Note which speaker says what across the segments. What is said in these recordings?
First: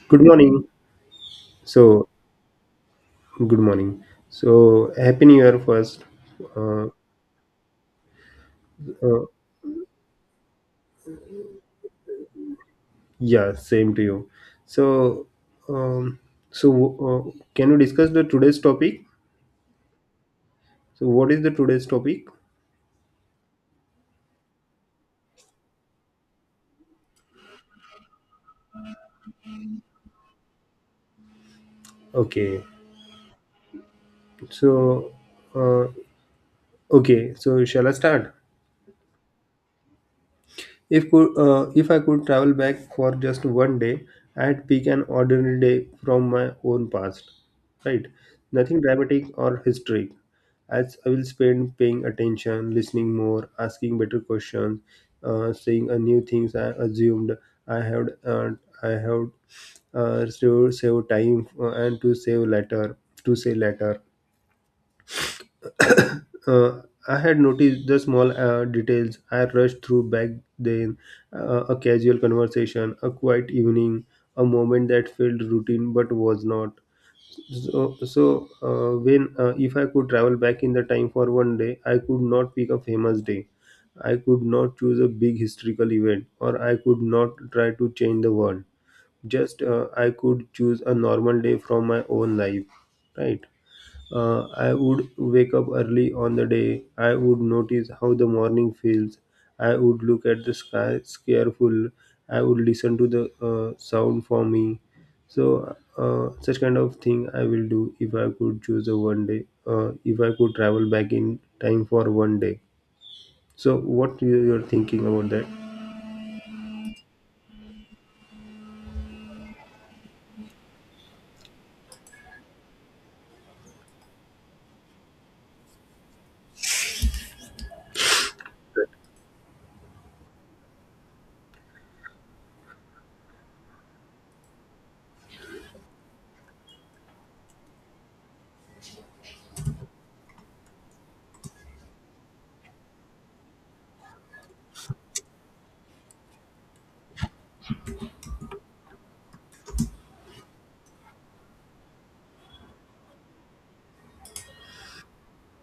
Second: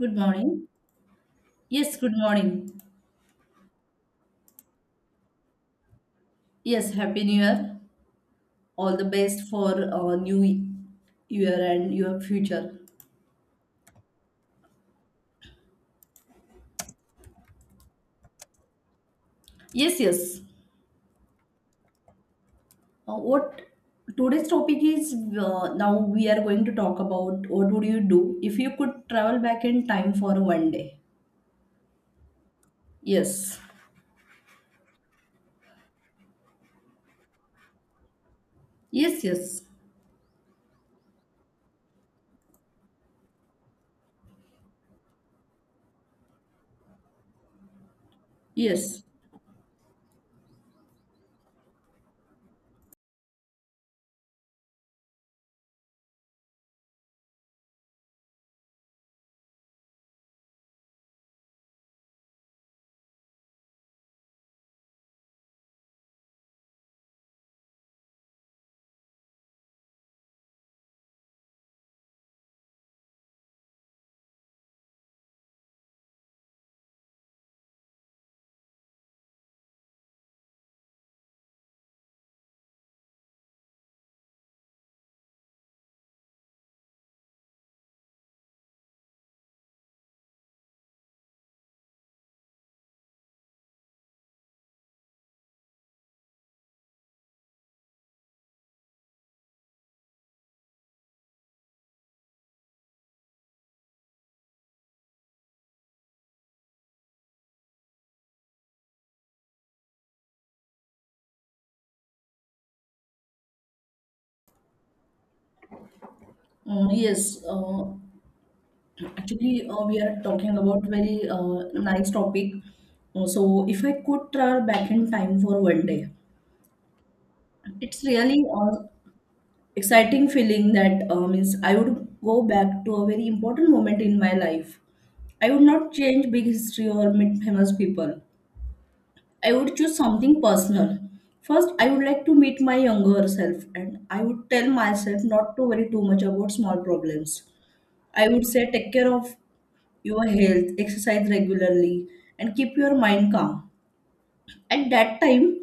Speaker 1: Good
Speaker 2: Good morning.
Speaker 1: morning. Yes,
Speaker 2: So,
Speaker 1: good morning.
Speaker 2: good morning. So, happy new year first. Uh,
Speaker 1: Yes, Happy New Year. All the
Speaker 2: uh,
Speaker 1: best for new year and your future.
Speaker 2: yeah, same to you. So, um, so can we discuss the today's topic?
Speaker 1: Yes, yes.
Speaker 2: So, what is the today's topic?
Speaker 1: What today's topic is now we are going to talk about what would you do if you could travel back in time for 1 day?
Speaker 2: Okay.
Speaker 1: Yes.
Speaker 2: So, uh, okay. So, shall I start?
Speaker 1: Yes, yes.
Speaker 2: If I could travel back for just one day, I'd pick an ordinary day from my own past, right? Nothing
Speaker 1: Yes.
Speaker 2: dramatic or historic. As I will spend paying attention, listening more, asking better questions, seeing new things I assumed I had uh, I had save, save time and to save later to say later uh, I had noticed the small details. I rushed through back then, a casual conversation, a quiet evening, a moment that felt routine but was not. So, so when if I could travel back in the time for one day, I could not pick a famous day. I could not choose a big historical event, or I could not try to change the world. Just I could choose a normal day from my own life, right? I would wake up early on the day. I would notice how the morning feels. I would look at the sky careful. I would listen to the sound for me. So, such kind of thing I will do if I could choose a one day, if I could travel back in time for one day. So, you're thinking about that?
Speaker 1: Uh, yes. Uh, actually, we are talking about very nice topic. So, if I could travel back in time for 1 day, it's really exciting feeling that means I would go back to a very important moment in my life. I would not change big history or meet famous people. I would choose something personal. First, I would like to meet my younger self and I would tell myself not to worry too much about small problems. I would say take care of your health, exercise regularly, and keep your mind calm. At that time,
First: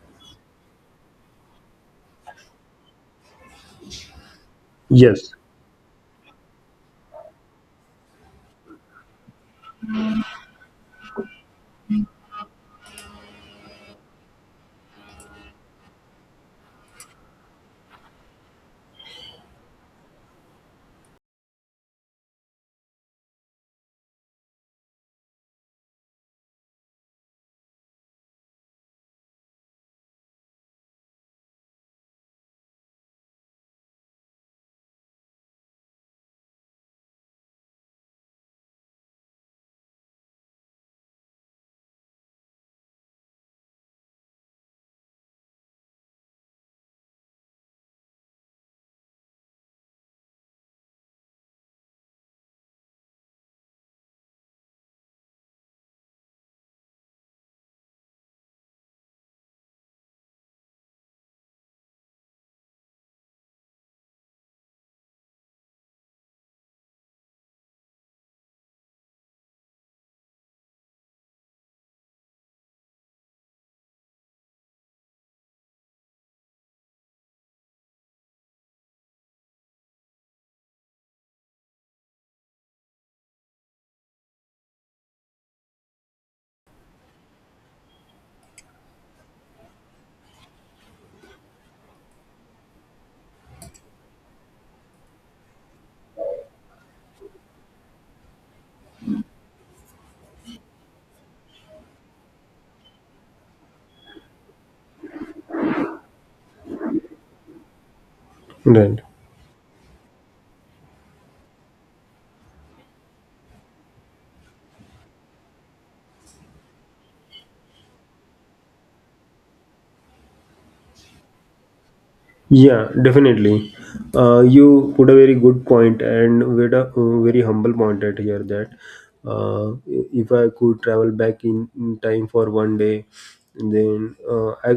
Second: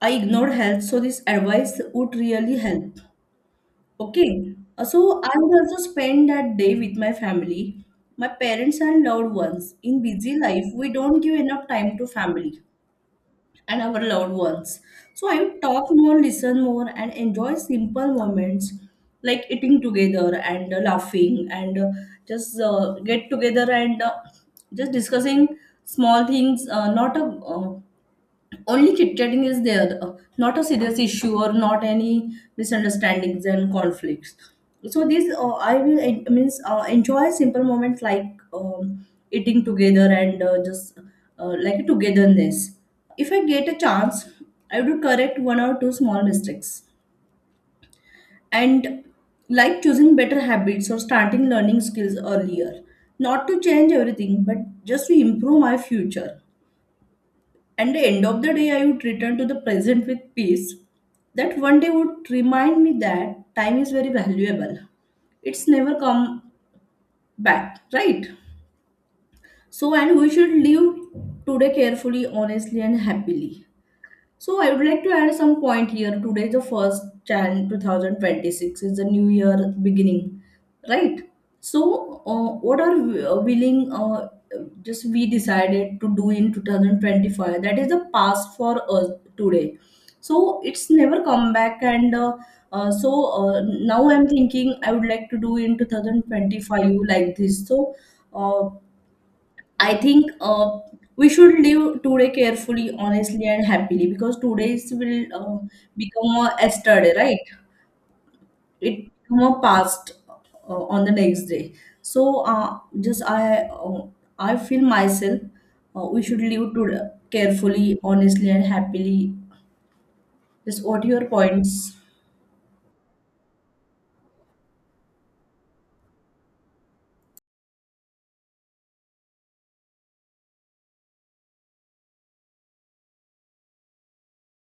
Speaker 1: I ignored health, so this advice would really help. Okay, so I
Speaker 2: Yes.
Speaker 1: would also spend that day with my family, my parents and loved ones. In busy life, we don't give enough time to family and our loved ones. So I would talk more, listen more, and enjoy simple moments like eating together and laughing, and just get together, and just discussing small things, not a only chit-chatting is there, not a serious issue or not any misunderstandings and conflicts. So these I will en- means enjoy simple moments like eating together and just like a togetherness. If I get a chance, I would correct one or two small mistakes, and like choosing better habits or starting learning skills earlier, not to change everything but just to improve my future. And the end of the day, I would return to the present with peace. That 1 day would remind me that time is very valuable. It's never come back, right? So, and we should live today carefully, honestly, and happily. So I would like to add some point here. Today, the first Jan 2026 is a new year beginning, right? So what are we, willing? Just we decided to do in 2025, that is the past for us today, so it's never come back. And now I'm thinking I would like to do in 2025 like this. So uh, I think we should live today carefully, honestly, and happily, because today's will become a yesterday, right?
Speaker 2: Right.
Speaker 1: It become a past on the next day. So, I feel myself, we should live today carefully, honestly, and happily. Just what are your points?
Speaker 2: Yeah, definitely. You put a very good point and with a very humble point at here that if I could travel back in time for one day, then uh, I,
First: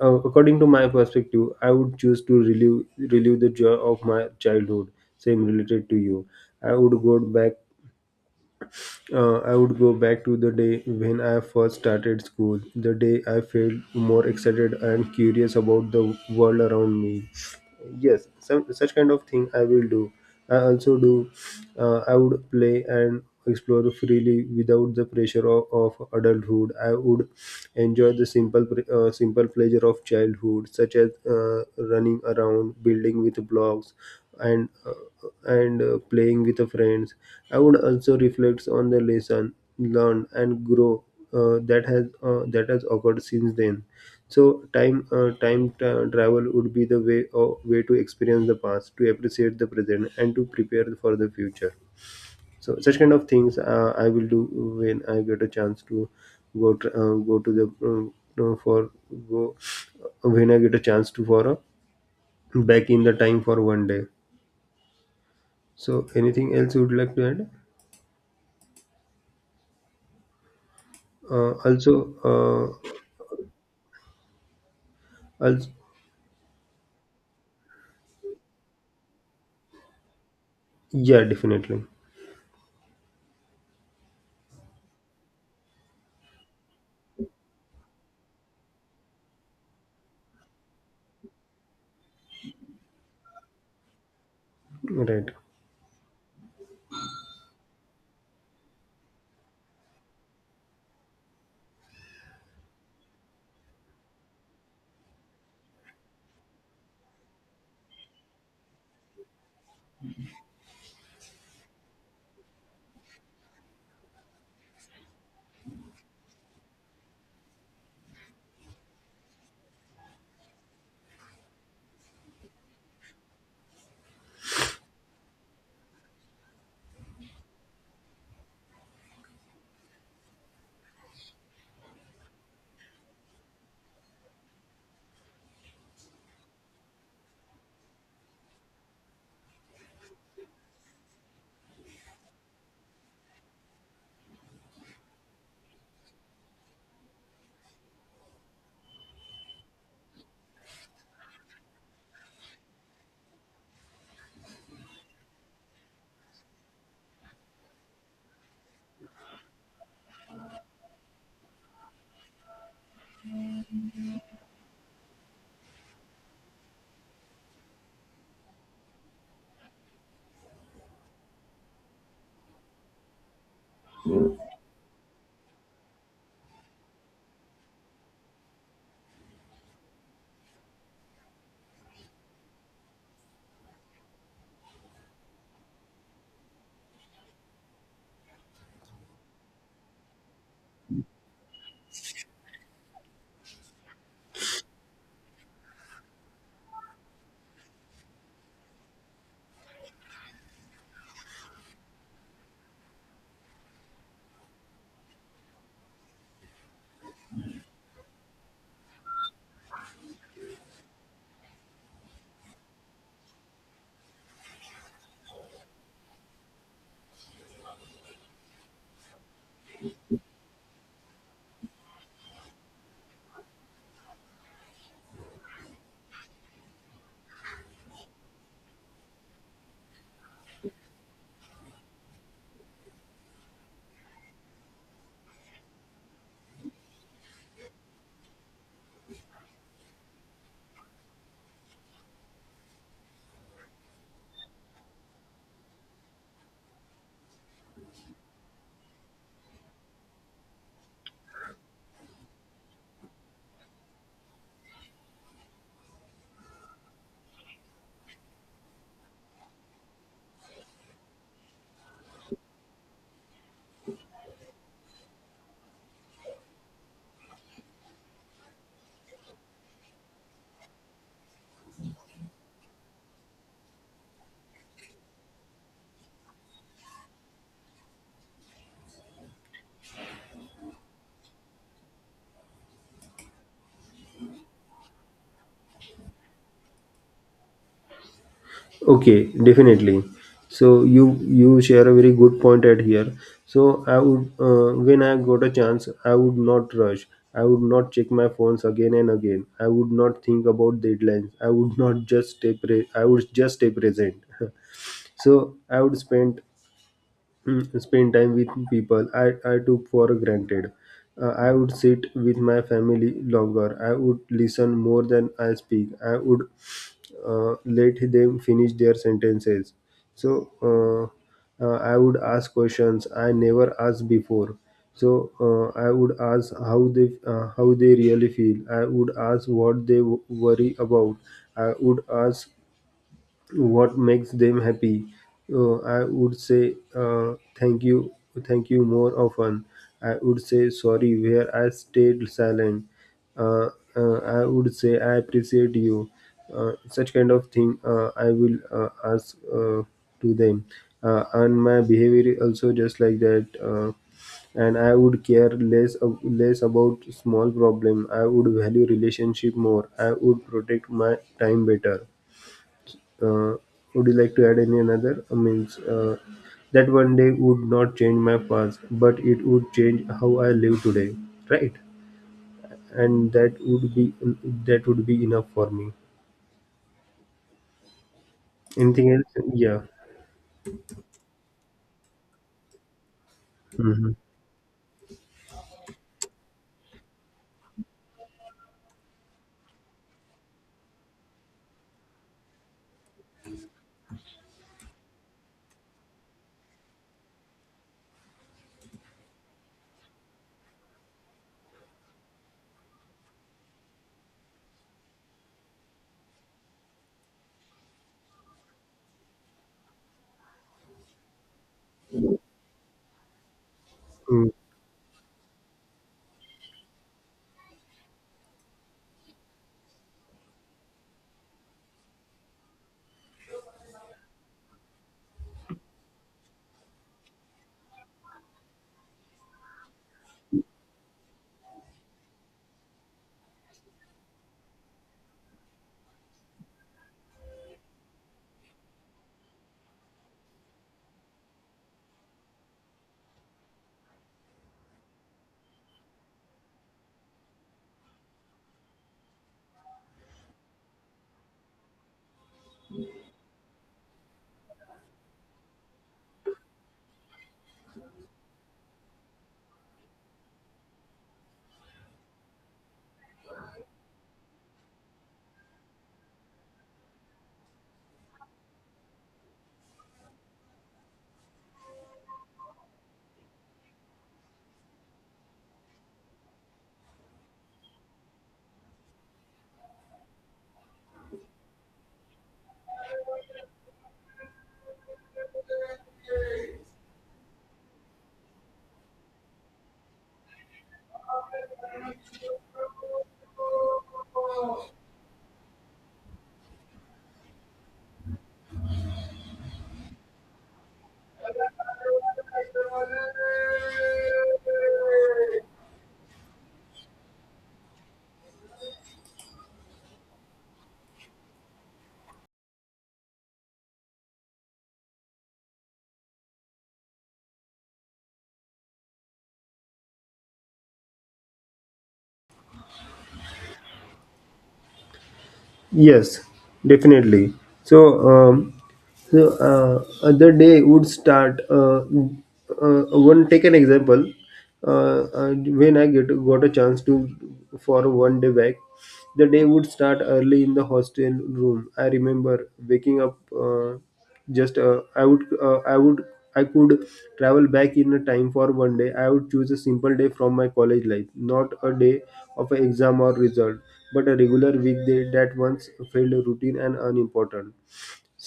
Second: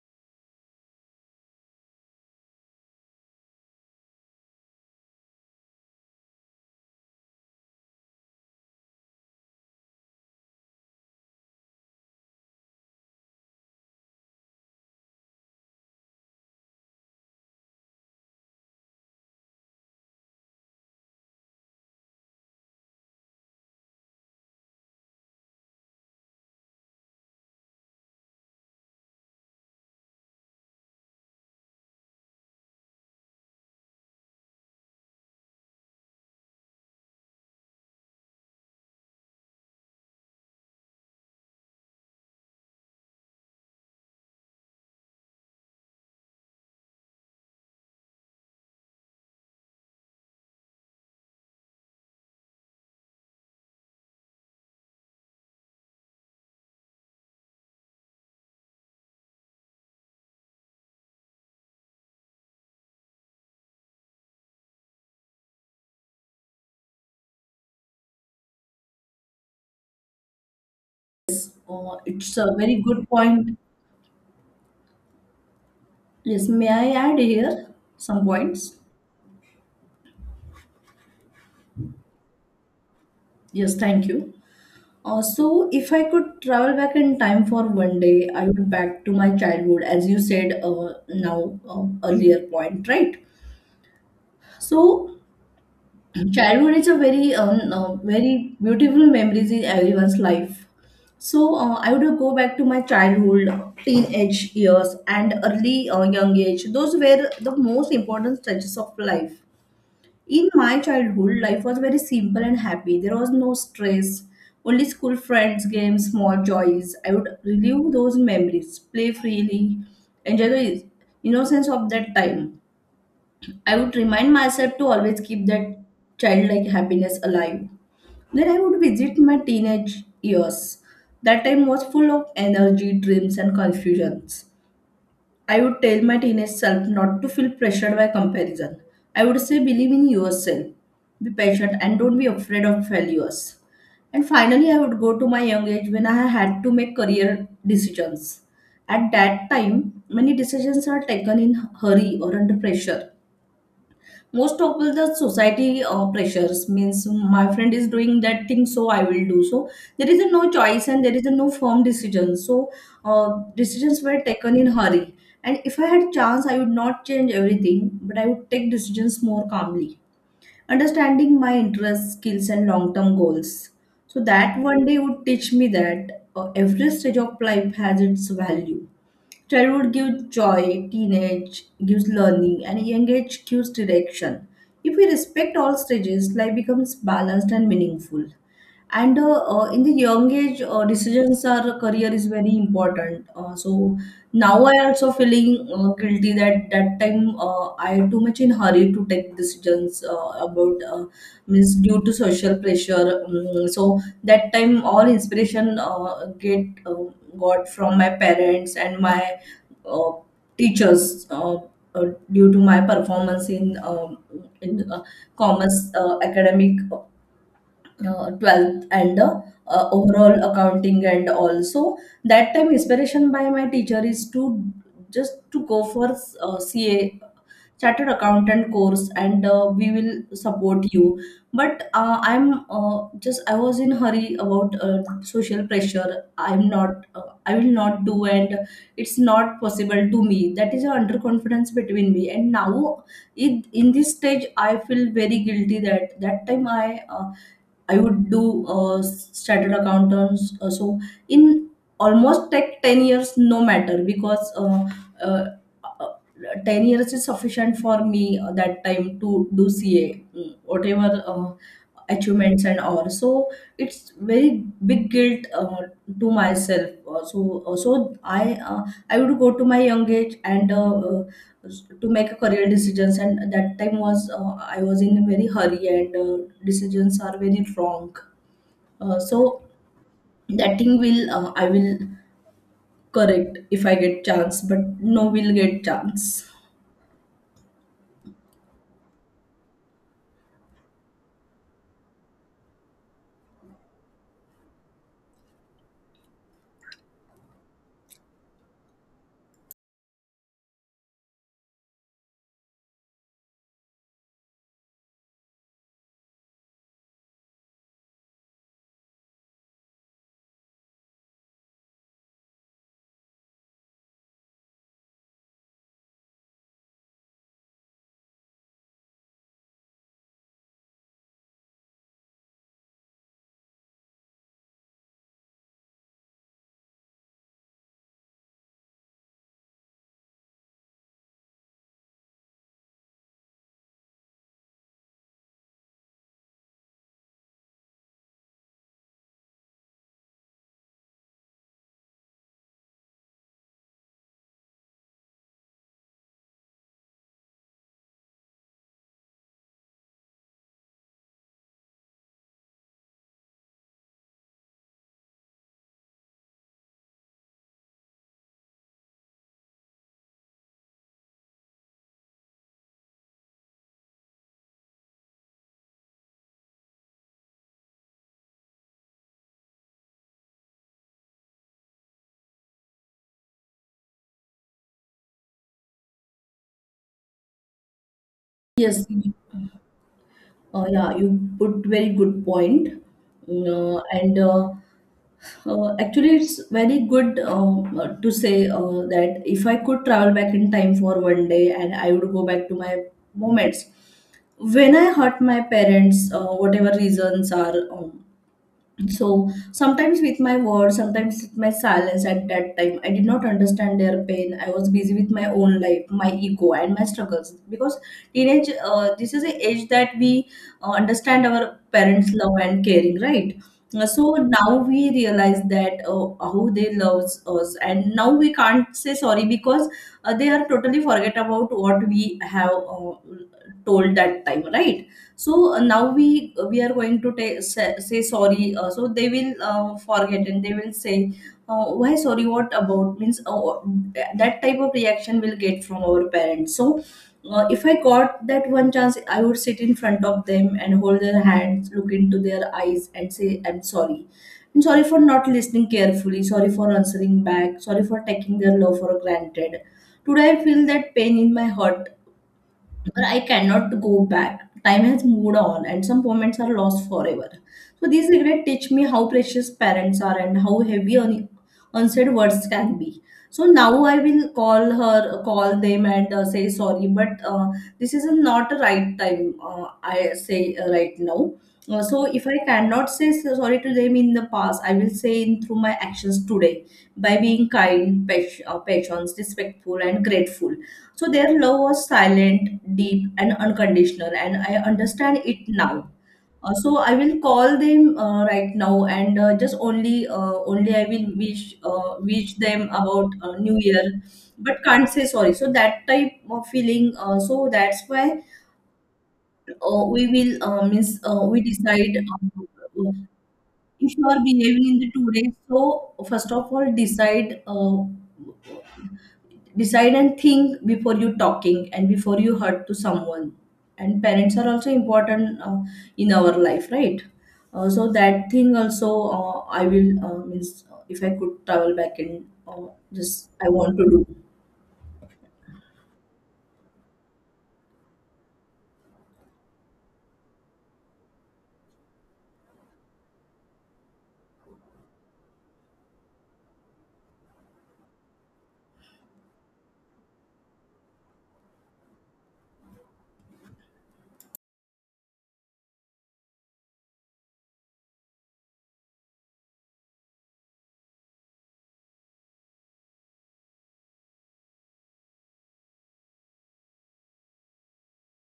Speaker 2: according to my perspective, I would choose to relive the joy of my childhood. Same related to you. I would go back I would go back to the day when I first started school, the day I felt more excited and curious about the world around me. Yes, such kind of thing I will do. I also do, I would play and explore freely without the pressure of adulthood. I would enjoy the simple pleasure of childhood, such as running around, building with blocks, and uh, and playing with the friends. I would also reflect on the lesson learned and grow that has occurred since then. So travel would be the way to experience the past, to appreciate the present, and to prepare for the future. So such kind of things I will do when I get a chance to go tr go to the you know, for go when I get a chance to for a back in the time for one day. So anything else you would like to add?
Speaker 1: Yes,
Speaker 2: Uh, also,
Speaker 1: It's a very
Speaker 2: uh,
Speaker 1: good point.
Speaker 2: also,
Speaker 1: Yes, may I add here some points?
Speaker 2: yeah, definitely.
Speaker 1: Yes, thank you. So, if I could travel back in time for 1 day, I would back to my childhood, as you said now earlier point, right? So,
Speaker 2: Right.
Speaker 1: childhood is a very very beautiful memories in everyone's life. So, I would go back to my childhood, teenage years, and early young age. Those were the most important stages of life. In my childhood, life was very simple and happy. There was no stress, only school friends, games, small joys. I would relive those memories, play freely, enjoy the innocence of that time. I would remind myself to always keep that childlike happiness alive. Then I would visit my teenage years. That time was full of energy, dreams, and confusions. I would tell my teenage self not to feel pressured by comparison. I would say believe in yourself, be patient, and don't be afraid of failures. And finally, I would go to my young age when I had to make career decisions. At that time, many decisions are taken in hurry or under pressure. Most of the society pressures means my friend is doing that thing, so I will do. So there is a no choice and there is a no firm decision. So decisions were taken in hurry, and if I had chance, I would not change everything, but I would take decisions more calmly, understanding my interests, skills, and long term goals. So that 1 day would teach me that every stage of life has its value. Childhood gives joy, teenage gives learning, and young age gives direction. If we respect all stages, life becomes balanced and meaningful. And in the young age, decisions or career is very important. So now I also feeling guilty that that time I too much in hurry to take decisions about means due to social pressure. So that time all inspiration get got from my parents and my uh, teachers, uh, due to my performance in in uh, commerce, academic 12th and overall accounting. And also that time inspiration by my teacher is to just to go for ca chartered accountant course, and we will support you. But I'm just I was in hurry about social pressure. I will not do and it's not possible to me. That is a underconfidence between me and now in this stage I feel very guilty that that time I would do chartered accountants. So in almost like 10 years, no matter, because uh, uh, 10 years is sufficient for me that time to do CA, mm, whatever achievements and all. So it's very big guilt to myself. I would go to my young age and to make a career decisions, and that time was, I was in a very hurry, and decisions are very wrong. So that thing will, I will correct if I get chance, but no will get chance.
Speaker 2: Okay, definitely. So you share a very good point at here. So I would when I got a chance, I would not rush. I would not check my phones again and again. I would not think about deadlines. I would not just stay. I would just stay present. So I would spend spend time with people I took for granted. I would sit with my family longer. I would listen more than I speak. I would let them finish their sentences. So uh, I would ask questions I never asked before. I would ask how they really feel. I would ask worry about. I would ask what makes them happy. I would say Thank you, thank you more often. I would say sorry where I stayed silent. uh, I would say I appreciate you. Uh, such kind of thing I will ask To them. And my behavior also just like that. And I would care less less about small problem. I would value relationship more. I would protect my time better. uh, would you like to add any another? I means That one day would not change my past, but it would change how I live today, right? And that would be enough for me.
Speaker 1: Yes,
Speaker 2: Anything else? Yeah.
Speaker 1: yeah, you put very good point. Mm,
Speaker 2: Hmm.
Speaker 1: and actually, it's very good, to say that if I could travel back in time for 1 day, and I would go back to my moments, when I hurt my parents, whatever reasons are. So sometimes with my words, sometimes with my silence at that time, I did not understand their pain. I was busy with my own life, my ego, and my struggles. Because teenage, this is the age that we understand our parents' love and caring, right? So now we realize that how they loves us, and now we can't say sorry, because they are totally forget about what we have told that time, right? So now we are going to say, say sorry, so they will forget and they will say, why sorry, what about, means that type of reaction will get from our parents. So if I got that one chance, I would sit in front of them and hold their hands, look into their eyes, and say I'm sorry. I'm sorry for not listening carefully, sorry for answering back, sorry for taking their love for granted. Today I feel that pain in my heart, but I cannot go back. Time has moved on, and some moments are lost forever. So these regrets teach me how precious parents are and how heavy unsaid words can be. So now I will call her, call them, and say sorry. But this is not a right time, I say right now. So if I cannot say sorry to them in the past, I will say in through my actions today by being kind, patient, patient, respectful, and grateful. So their love was silent, deep, and unconditional, and I understand it now. So I will call them right now, and only I will wish, wish them about New Year, but can't say sorry. So that type of feeling. So that's why we will means we decide. If you are behaving in the 2 days, so first of all decide, decide and think before you talking and before you hurt to someone. And parents are also important in our life, right? So that thing also, I will means if I could travel back in, just I want to do.
Speaker 2: Yes, definitely. So, um, other day would start. One take an example. When I get got a chance to for one day back, the day would start early in the hostel room. I remember waking up. Just I would I would I could travel back in a time for one day, I would choose a simple day from my college life, not a day of an exam or result, but a regular weekday that once felt routine and unimportant.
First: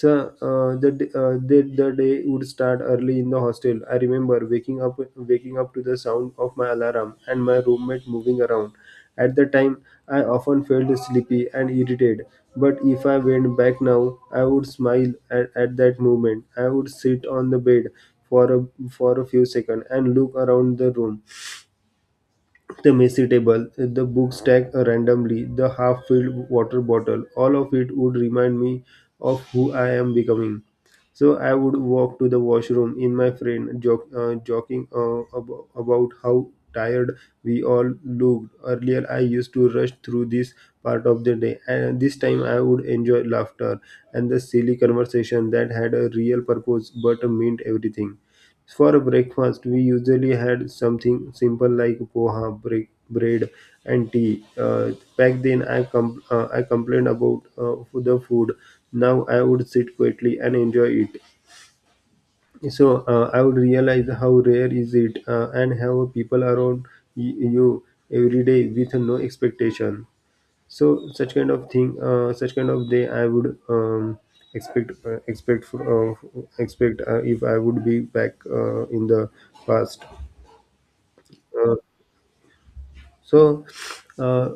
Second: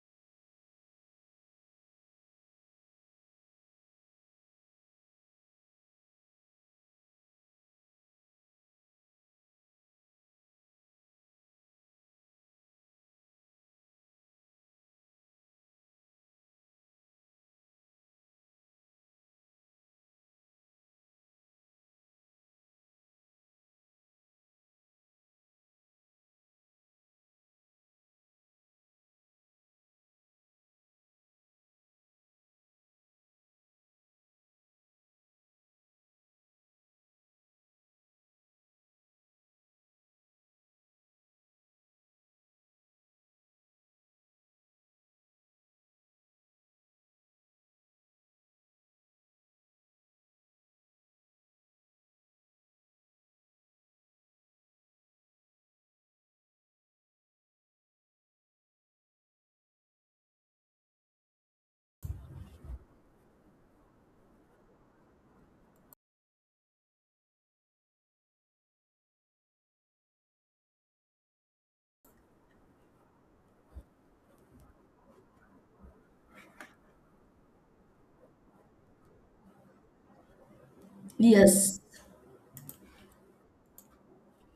Speaker 2: So the d- the day would start early in the hostel. I remember waking up to the sound of my alarm and my roommate moving around. At the time, I often felt sleepy and irritated. But if I went back now, I would smile at that moment. I would sit on the bed for a for a few seconds and look around the room, the messy table, the book stacked randomly, the half filled water bottle, all of it would remind me of who I am becoming. So I would walk to the washroom in my friend, joking about how tired we all looked. Earlier, I used to rush through this part of the day, and this time I would enjoy laughter and the silly conversation that had a real purpose but meant everything. For breakfast, we usually had something simple like poha, break, bread, and tea. Back then, I complained about the food. Now I would sit quietly and enjoy it. I would realize how rare is it, and have people around you every day with no expectation. So such kind of thing, such kind of day, I would expect uh, expect uh, expect if I would be back in the past. Uh,
Speaker 1: Yes,
Speaker 2: so uh,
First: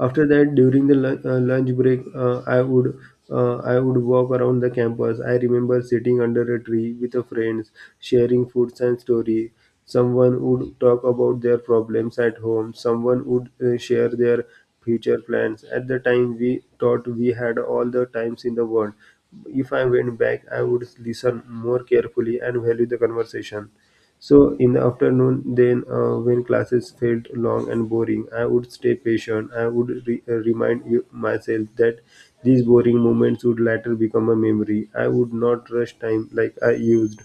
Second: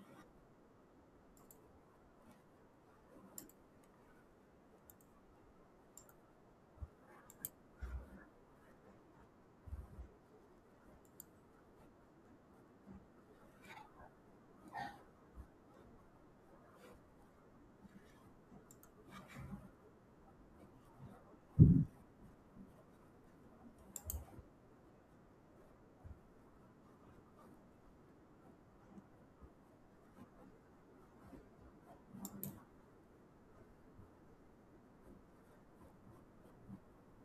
Speaker 2: after that, during the lunch break, I would walk around the campus. I remember sitting under a tree with a friends, sharing foods and story. Someone would talk about their problems at home. Someone would share their future plans. At the time, we thought we had all the times in the world. If I went back, I would listen more carefully and value the conversation. So in the afternoon, then when classes felt long and boring, I would stay patient. I would remind myself that these boring moments would later become a memory. I would not rush time like I used.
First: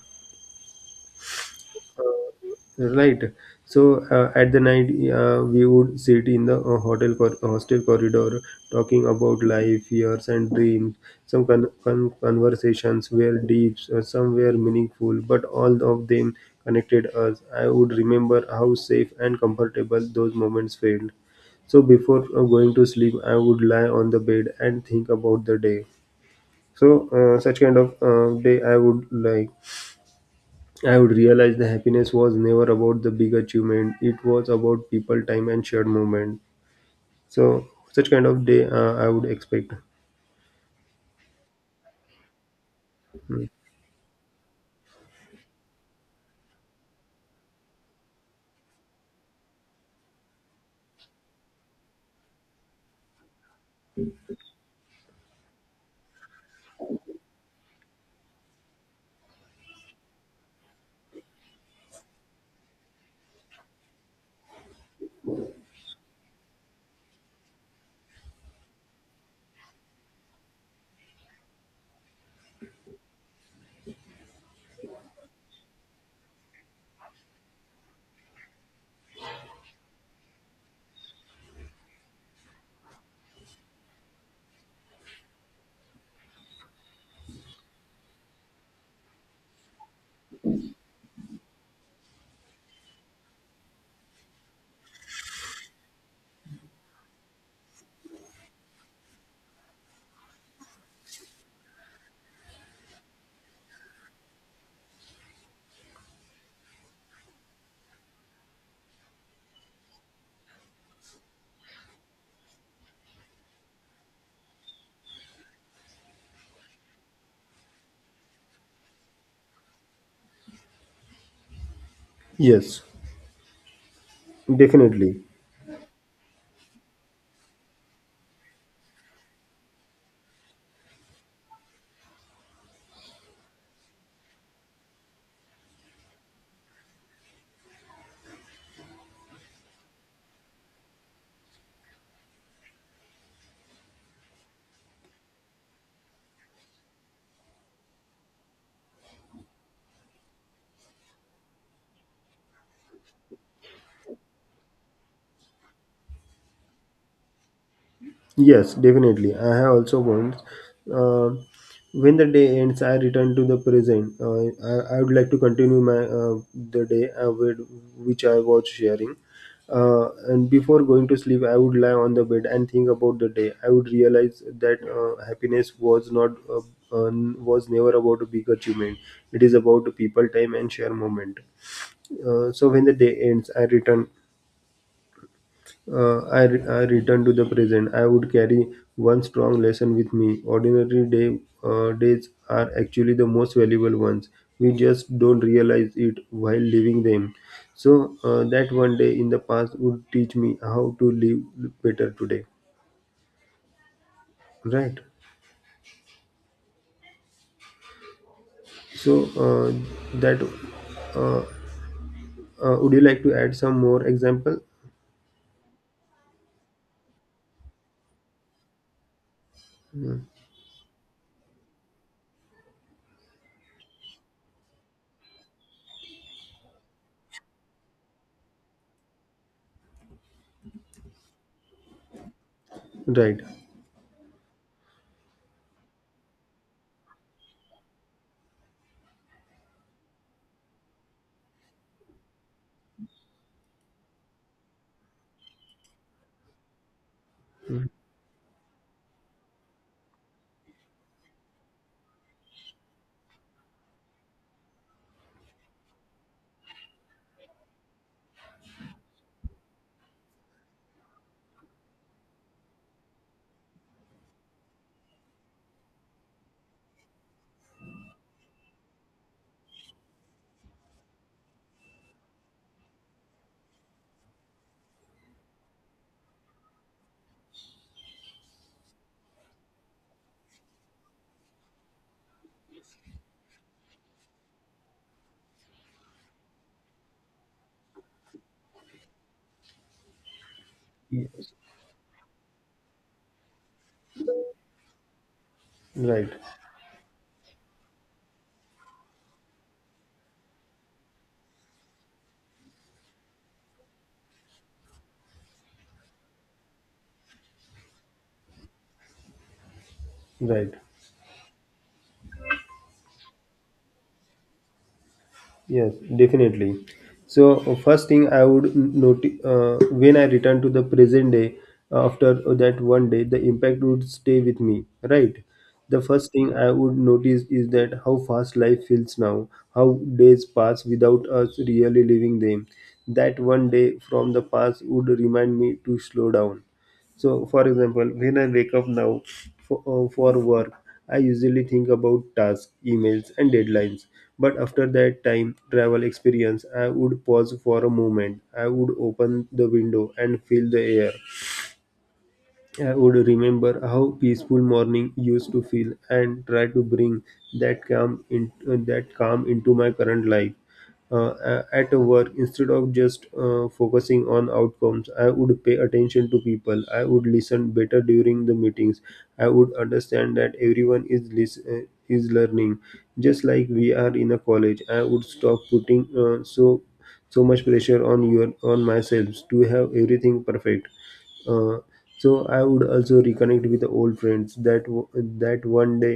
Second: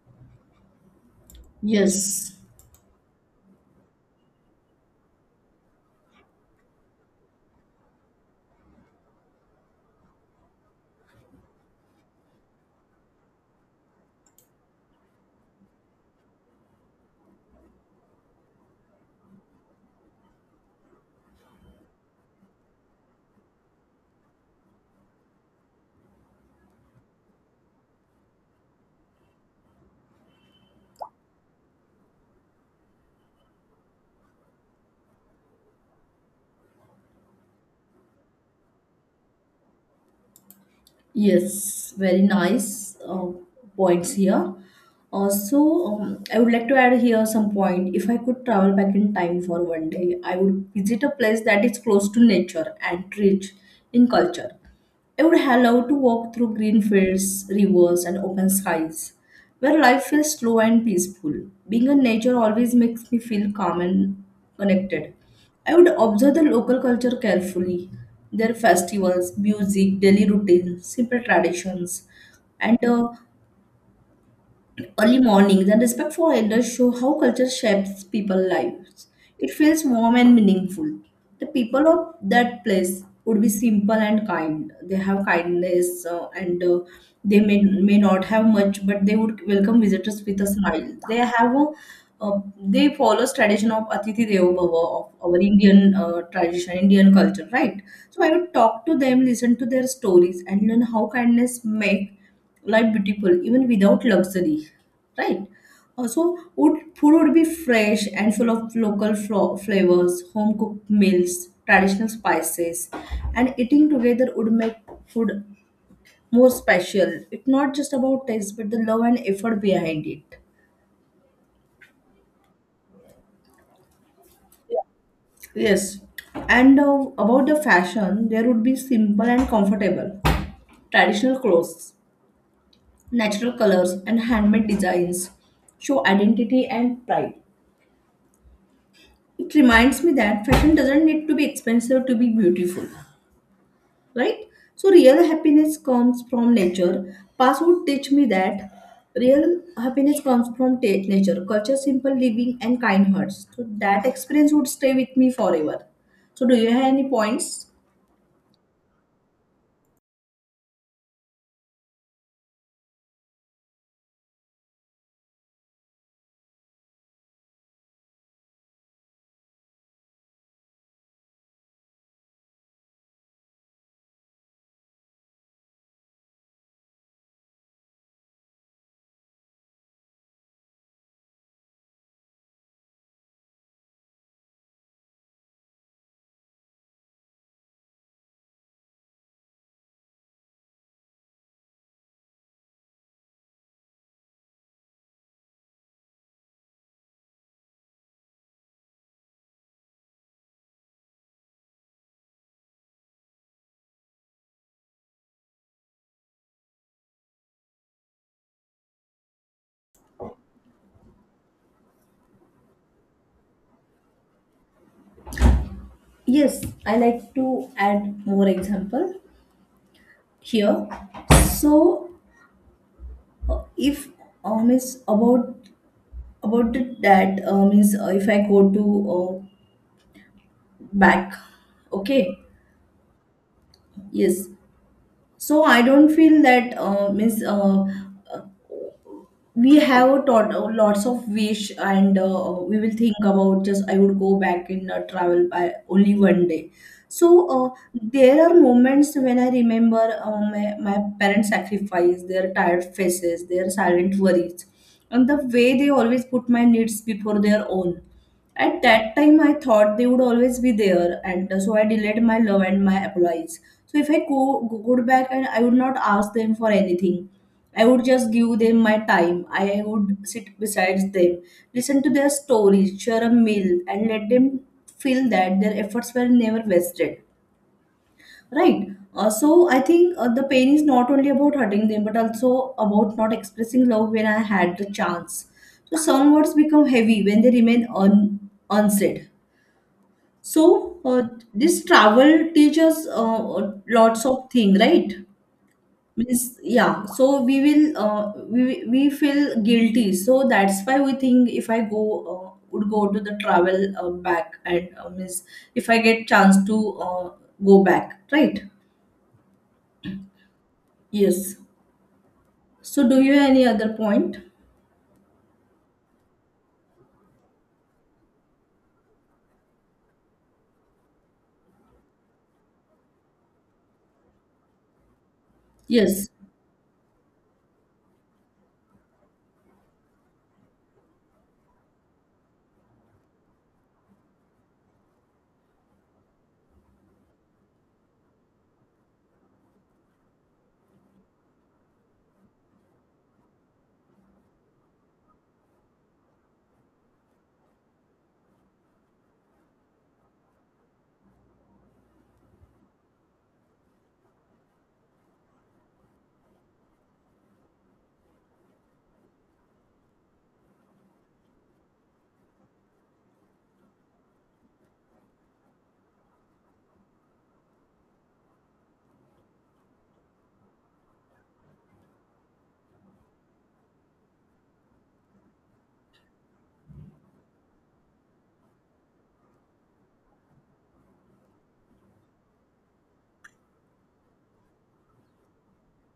Speaker 1: yes.
Speaker 2: Right. So at the night, we would sit in the hostel corridor, talking about life, fears, and dreams. Some conversations were deep, some were meaningful, but all of them connected us. I would remember how safe and comfortable those moments felt. So before going to sleep, I would lie on the bed and think about the day. So such kind of day I would like. I would realize the happiness was never about the big achievement. It was about people, time, and shared moment. So, such kind of day I would expect.
Speaker 1: Yes, very nice points here. Also, I would like to add here some point. If I could travel back in time for 1 day, I would visit a place that is close to nature and rich in culture. I would allow to walk through green fields, rivers, and open skies, where life feels slow and peaceful. Being in nature always makes me feel calm and connected. I would observe the local culture carefully, their festivals, music, daily routines, simple traditions, and early mornings and respect for elders show how culture shapes people's lives. It feels warm and meaningful. The people of that place would be simple and kind. They have kindness and they may not have much, but they would welcome visitors with a smile. They have a they follow tradition of Atithi Devo Bhava of our Indian tradition, Indian culture, right? So I would talk to them, listen to their stories, and learn how kindness make life beautiful even without luxury, right? Also, would food would be fresh and full of local flavors, home cooked meals, traditional spices, and eating together would make food more special. It's not just about taste but the love and effort behind it.
Speaker 2: Yes, definitely.
Speaker 1: Yes, and about the fashion, there would be simple and comfortable traditional clothes, natural colors and handmade designs show identity and pride. It reminds me that fashion doesn't need to be expensive to be beautiful, right? So real happiness comes from nature. Past would teach me that real happiness comes from nature, culture, simple living, and kind hearts. So that experience would stay with me forever. So do you have any points?
Speaker 2: Yes, definitely. I have also once. Um when the day ends, I return to the present. I would like to continue my the day which I was sharing. And before going to sleep, I would lie on the bed and think about the day. I would realize that happiness was not was never about a big achievement. It is about people, time, and share moment. When the day ends, I return to the present. I would carry one strong lesson with me. Ordinary day days are actually the most valuable ones. We just don't realize it while living them. That one day in the past would teach me how to live better today. Right. So that uh, would you like to add some more example?
Speaker 1: Yes, I like to add more example
Speaker 2: Mm.
Speaker 1: here. So if means about that means if I go to back, okay,
Speaker 2: Right.
Speaker 1: yes, so I don't feel that means uh, we have taught lots of wish and we will think about, just I would go back in travel by only one day. So there are moments when I remember my parents sacrifice, their tired faces, their silent worries, and the way they always put my needs before their own. At that time, I thought they would always be there, and so I delayed my love and my apologies. So if I go, go back, and I would not ask them for anything, I would just give them my time. I would sit beside them, listen to their stories, share a meal, and let them feel that their efforts were never wasted. Right. So I think the pain is not only about hurting them, but also about not expressing love when I had the chance. So some words become heavy when they remain unsaid. So
Speaker 2: Yes.
Speaker 1: this travel teaches lots of things, right?
Speaker 2: Right.
Speaker 1: Means yeah. So we will we feel guilty. So that's why we think, if I go would go to the travel back, and means if I get chance to go back, right?
Speaker 2: Right.
Speaker 1: Yes. So, do you have any other point?
Speaker 2: Yes, definitely. So first thing I would notice when I return to the present day after that one day, the impact would stay with me, right? The
Speaker 1: Yes,
Speaker 2: first thing I would notice is that how fast life feels now, how days pass without us really living them. That one day from the past would remind me to slow down. So, for example, when I wake up now for work, I usually think about tasks, emails, and deadlines. But after that time travel experience, I would pause for a moment. I would open the window and feel the air. I would remember how peaceful morning used to feel and try to bring that calm that calm into my current life. At work, instead of just focusing on outcomes, I would pay attention to people. I would listen better during the meetings. I would understand that everyone is learning, just like we are in a college. I would stop putting so much pressure on your on myself to have everything perfect uh, so I would also reconnect with the old friends that one day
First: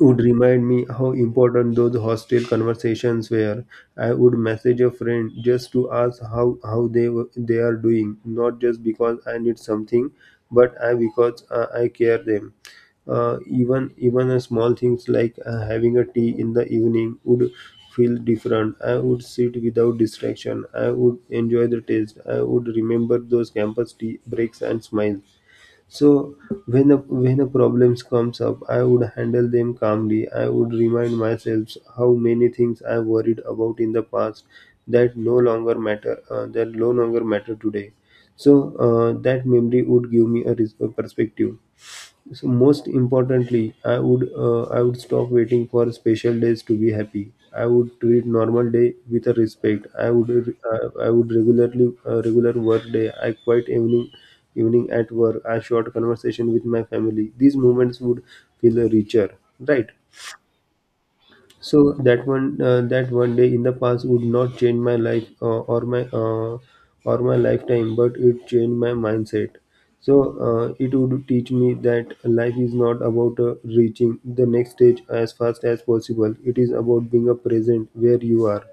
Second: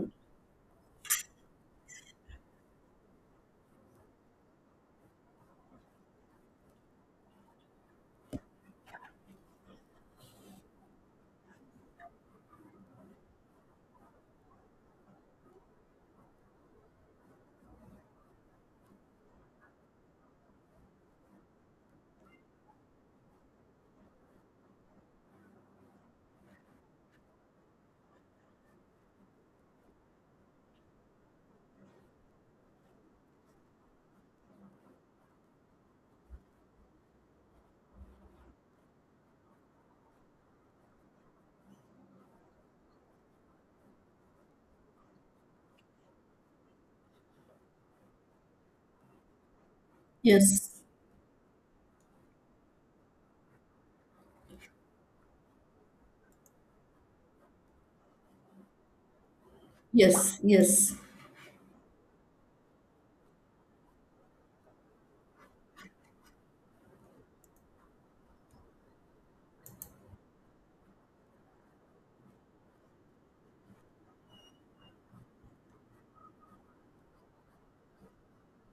Speaker 2: would remind me how important those hostel conversations were. I would message a friend just to ask how they are doing, not just because I need something, but I because I care them. Even a small things like having a tea in the evening would feel different. I would sit without distraction. I would enjoy the taste. I would remember those campus tea breaks and smiles. So when a problems comes up, I would handle them calmly. I would remind myself how many things I worried about in the past that no longer matter that no longer matter today. So that memory would give me a perspective. So most importantly, I would stop waiting for special days to be happy. I would treat normal day with a respect.
Speaker 1: yes,
Speaker 2: I would regularly regular work day. I quiet evening at work. I short conversation with my family. These moments would feel richer, right?
Speaker 1: yes, yes,
Speaker 2: So that one day in the past would not change my life or my lifetime, but it changed my mindset. So it would teach me that life is not about reaching the next stage as fast as possible. It is about being a present where you are.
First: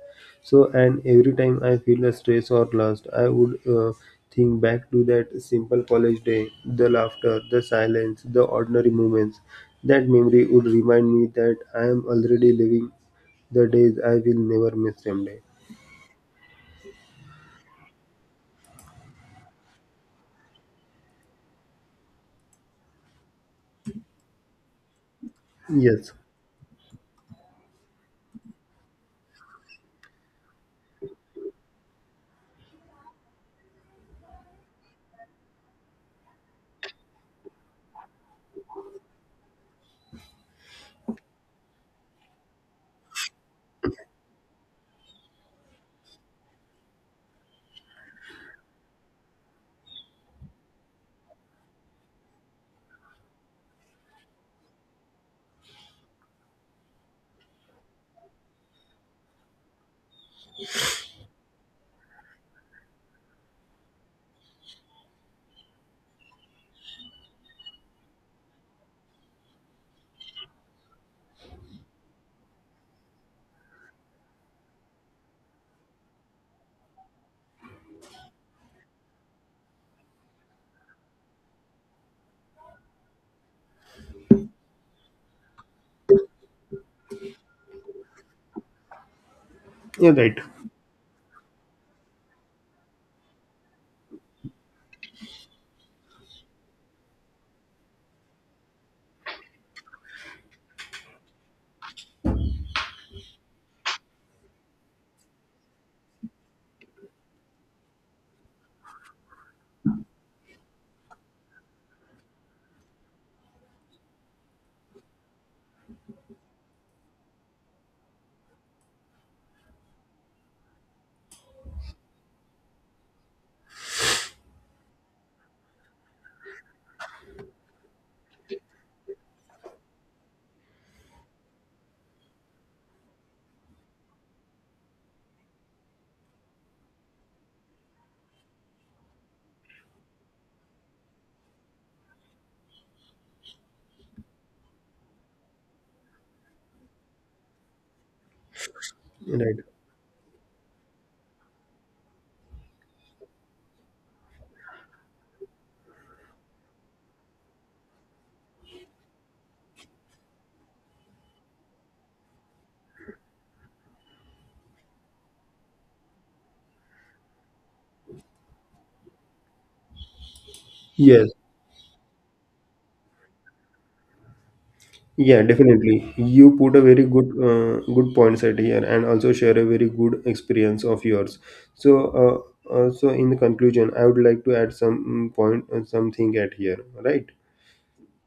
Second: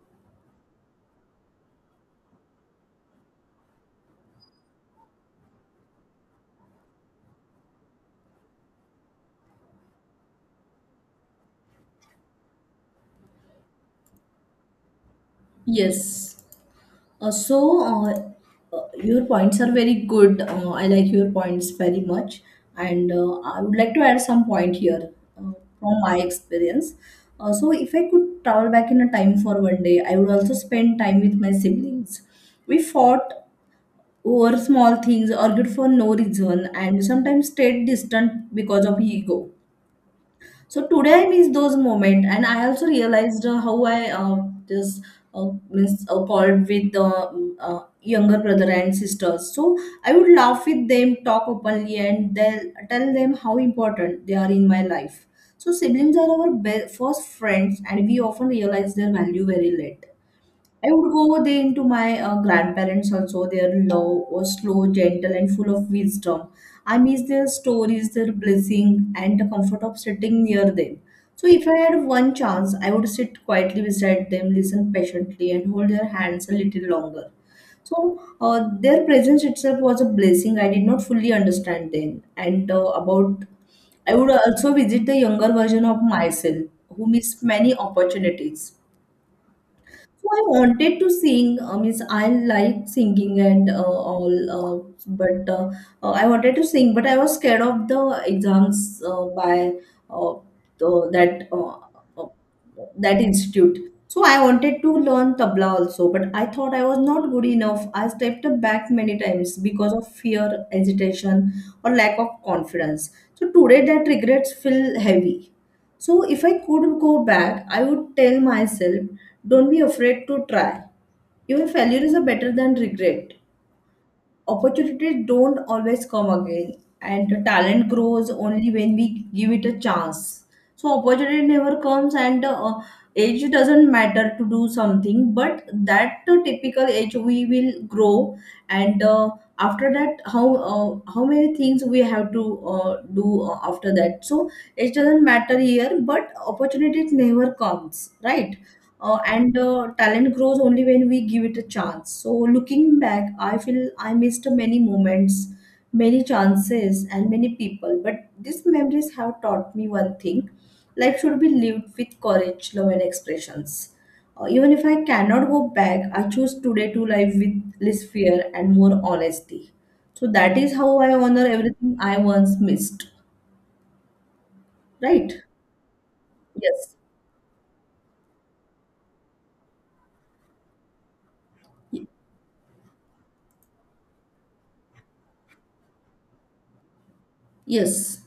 Speaker 2: So, and every time I feel stressed or lost, I would think back to that simple college day, the laughter, the silence, the ordinary moments. That memory would remind me that I am already living the days I will never miss someday.
Speaker 1: yes. Your points are very good. I like your points very much, and I would like to add some point here, uh, from
Speaker 2: Yes,
Speaker 1: my experience. If I could travel back in a time for one day, I would also spend time with my siblings. We fought over small things, argued for no reason, and sometimes stayed distant because of ego. So today I miss those moments, and I also realized how I just means called with the younger brother and sisters. So I would laugh with them, talk openly, and tell them how important they are in my life. So siblings are our first friends, and we often realize their value very late. I would go there into my grandparents also. Their love was slow, gentle, and full of wisdom. I miss their stories, their blessing, and the comfort of sitting near them. So, if I had one chance, I would sit quietly beside them, listen patiently, and hold their hands a little longer. So, their presence itself was a blessing I did not fully understand then. And I would also visit the younger version of myself who missed many opportunities.
Speaker 2: you're
Speaker 1: So
Speaker 2: right.
Speaker 1: I wanted to sing. I means I like singing and all, but I wanted to sing, but I was scared of the exams by uh, the, that uh, that institute. So I wanted to learn tabla also, but I thought I was not good enough. I stepped back many times because of fear, hesitation, or lack of confidence. So today that regrets feel heavy. So if I could go back, I would tell myself, don't be afraid to try. Even failure is a better than regret. Opportunities don't always come again, and the talent grows only when we give it a chance. So opportunity never comes, and age doesn't matter to do something, but that typical age we will grow, and after that, how many things we have to do after that. So it doesn't matter here, but opportunities never comes, right? And
Speaker 2: Right.
Speaker 1: Talent grows only when we give it a chance. So looking back, I feel I missed many moments, many chances, and many people, but these memories have taught me one thing. Life should be lived with courage, love, and expressions. Even if I cannot go back, I choose today to live with less fear and more honesty, so that is how I
Speaker 2: Yes.
Speaker 1: honor everything I once missed, right?
Speaker 2: Yeah, definitely. You put a
Speaker 1: Yes.
Speaker 2: very good good points at here, and also share a very good experience of yours. So,
Speaker 1: Y-
Speaker 2: uh, uh, so in the conclusion, I would like to add some mm, point, something at here, right?
Speaker 1: yes,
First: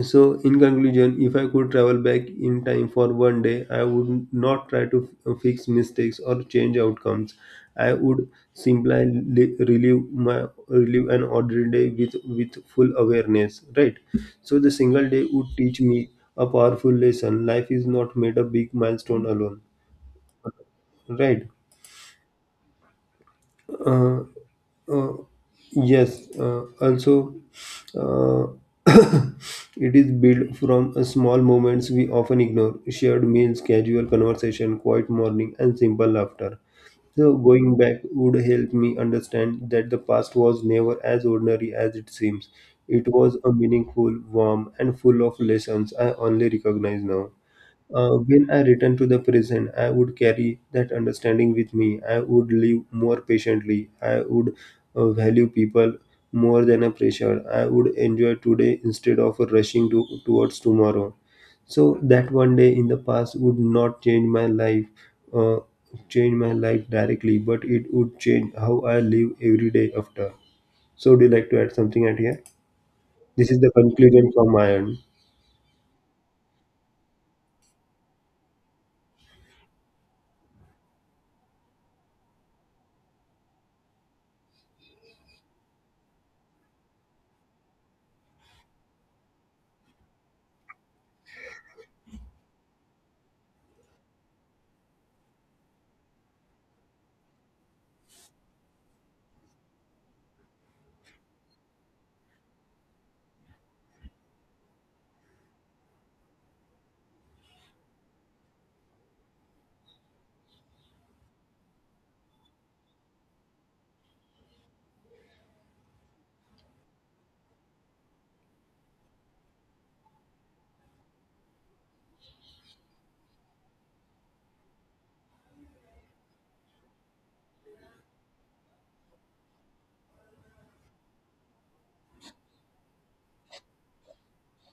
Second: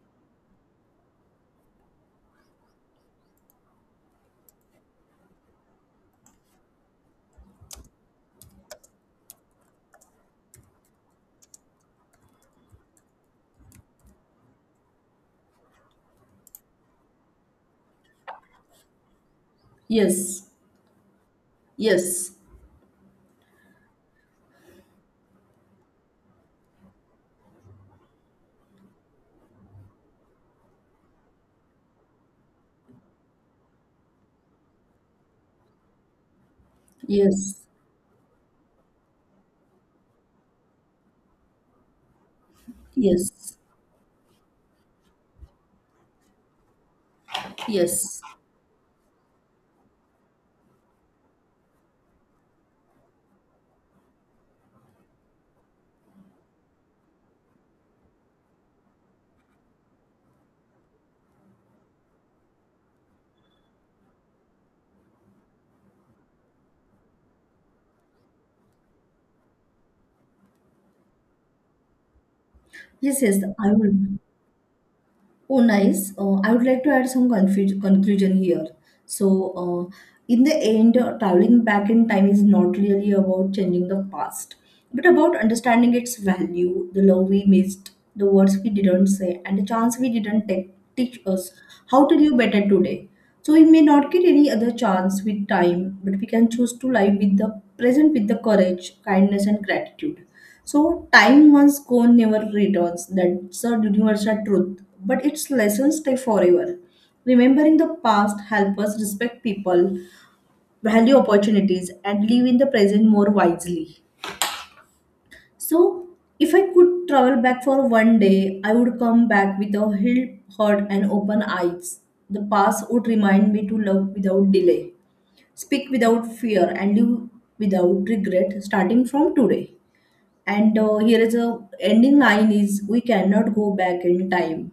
Speaker 2: So, in conclusion, if I could travel back in time for one day, I would not try to fix mistakes or change outcomes. I would simply li- relive my relive an ordinary day with full awareness. Right. So the single day would teach me a powerful lesson. Life is not made of big milestone alone.
Speaker 1: yes,
Speaker 2: Right.
Speaker 1: yes,
Speaker 2: Uh, Uh, yes, also uh, it is built from small moments we often ignore shared meals, casual conversation, quiet morning, and simple laughter. So,
Speaker 1: yes.
Speaker 2: going back would help me understand that the past was never as ordinary as it seems. It was a
Speaker 1: Yes,
Speaker 2: meaningful, warm, and full of lessons I only recognize now.
Speaker 1: yes,
Speaker 2: When I return to the present, I would carry that understanding with me. I would live more patiently. I would value people more than a pressure. I would enjoy today instead of rushing towards tomorrow. So that one day in the past would not change my uh, change my life directly, but it would change how I live every day after. So, do you like to add something at here?
Speaker 1: yes, yes.
Speaker 2: This is the
Speaker 1: I would.
Speaker 2: conclusion from my end.
Speaker 1: Oh, nice. I would like to add some conclusion here. So, uh, in the end, traveling back in time is not really about changing the past, but about understanding its value. The love we missed, the words we didn't say, and the chance we didn't take teach us how to live better today. So, we may not get any other chance with time, but we can choose to live with the present with the courage, kindness, and gratitude. So time once gone never returns. That's a universal truth. But its lessons stay forever. Remembering the past help us respect people, value opportunities, and live in the present more wisely. So if I could travel back for one day, I would come back with a healed heart and open eyes. The past would remind me to love without delay, speak without fear, and live without regret starting from today. And here is a ending line is, we cannot go back in time,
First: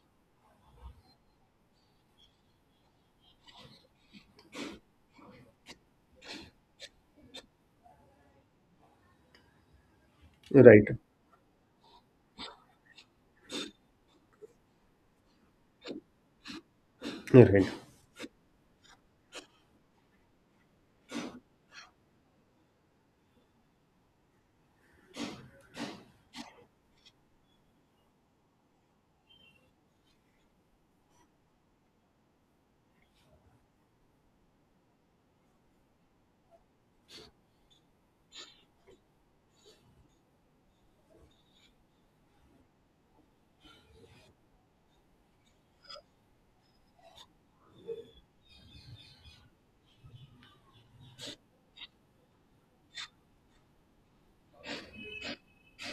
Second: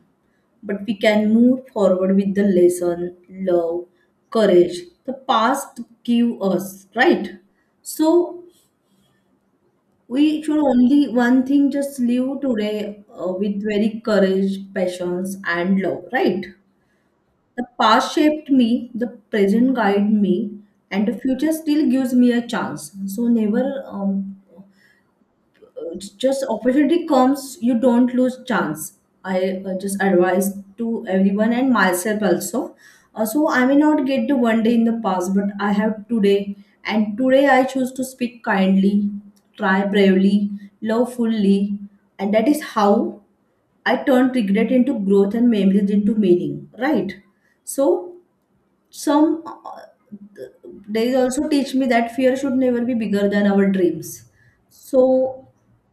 Speaker 1: but we can move forward with the lesson, love, courage the past give us, right? So we should
Speaker 2: Right.
Speaker 1: only one thing, just live today with very courage, passions, and love, right? The
Speaker 2: Right.
Speaker 1: past shaped me, the present guide me, and the future still gives me a chance. So never just opportunity comes, you don't lose chance. I Just advise to everyone and myself also. So I may not get the one day in the past, but I have today, and today I choose to speak kindly, try bravely, love fully, and that is how I turned regret into growth and memories into meaning, right? So some they also teach me that fear should never be bigger than our dreams. So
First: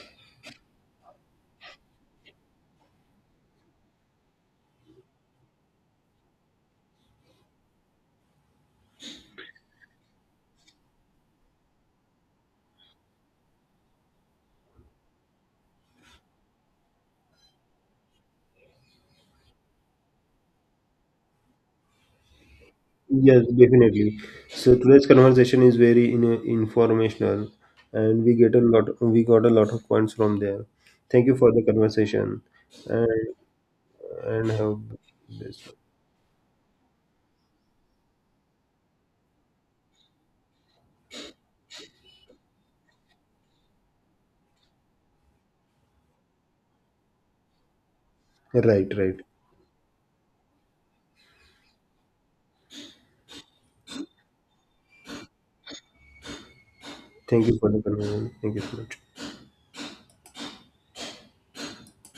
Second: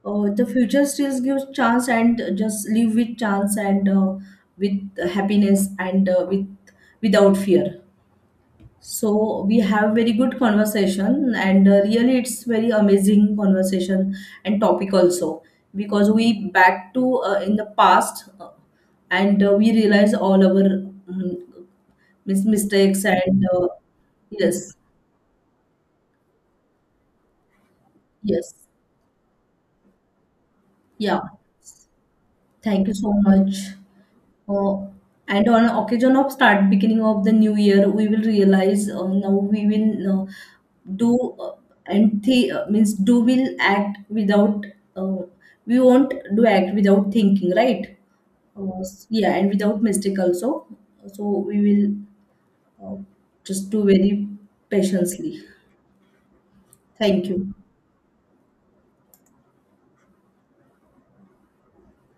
Speaker 1: the future still gives chance, and just live with chance and with happiness and with without fear. So we have very good conversation, and really it's very amazing conversation, and topic also, because we back to in the past, and we realize all our mistakes and
Speaker 2: Yes, definitely.
Speaker 1: yes,
Speaker 2: So today's conversation is very in, informational, and we get
Speaker 1: yes.
Speaker 2: a lot. We got a lot of points from there.
Speaker 1: Yeah.
Speaker 2: Thank you for the conversation,
Speaker 1: Thank you so
Speaker 2: and
Speaker 1: much.
Speaker 2: and have
Speaker 1: Uh, and on
Speaker 2: this.
Speaker 1: occasion of start beginning of the new year, we will realize now we will do and th means do will act without uh, we won't do act without thinking, right?
Speaker 2: Right, right.
Speaker 1: Yeah, and without mistake also. So we will uh, just do very patiently. Thank
Speaker 2: Thank
Speaker 1: you.
Speaker 2: you for the conversation. Thank you so much.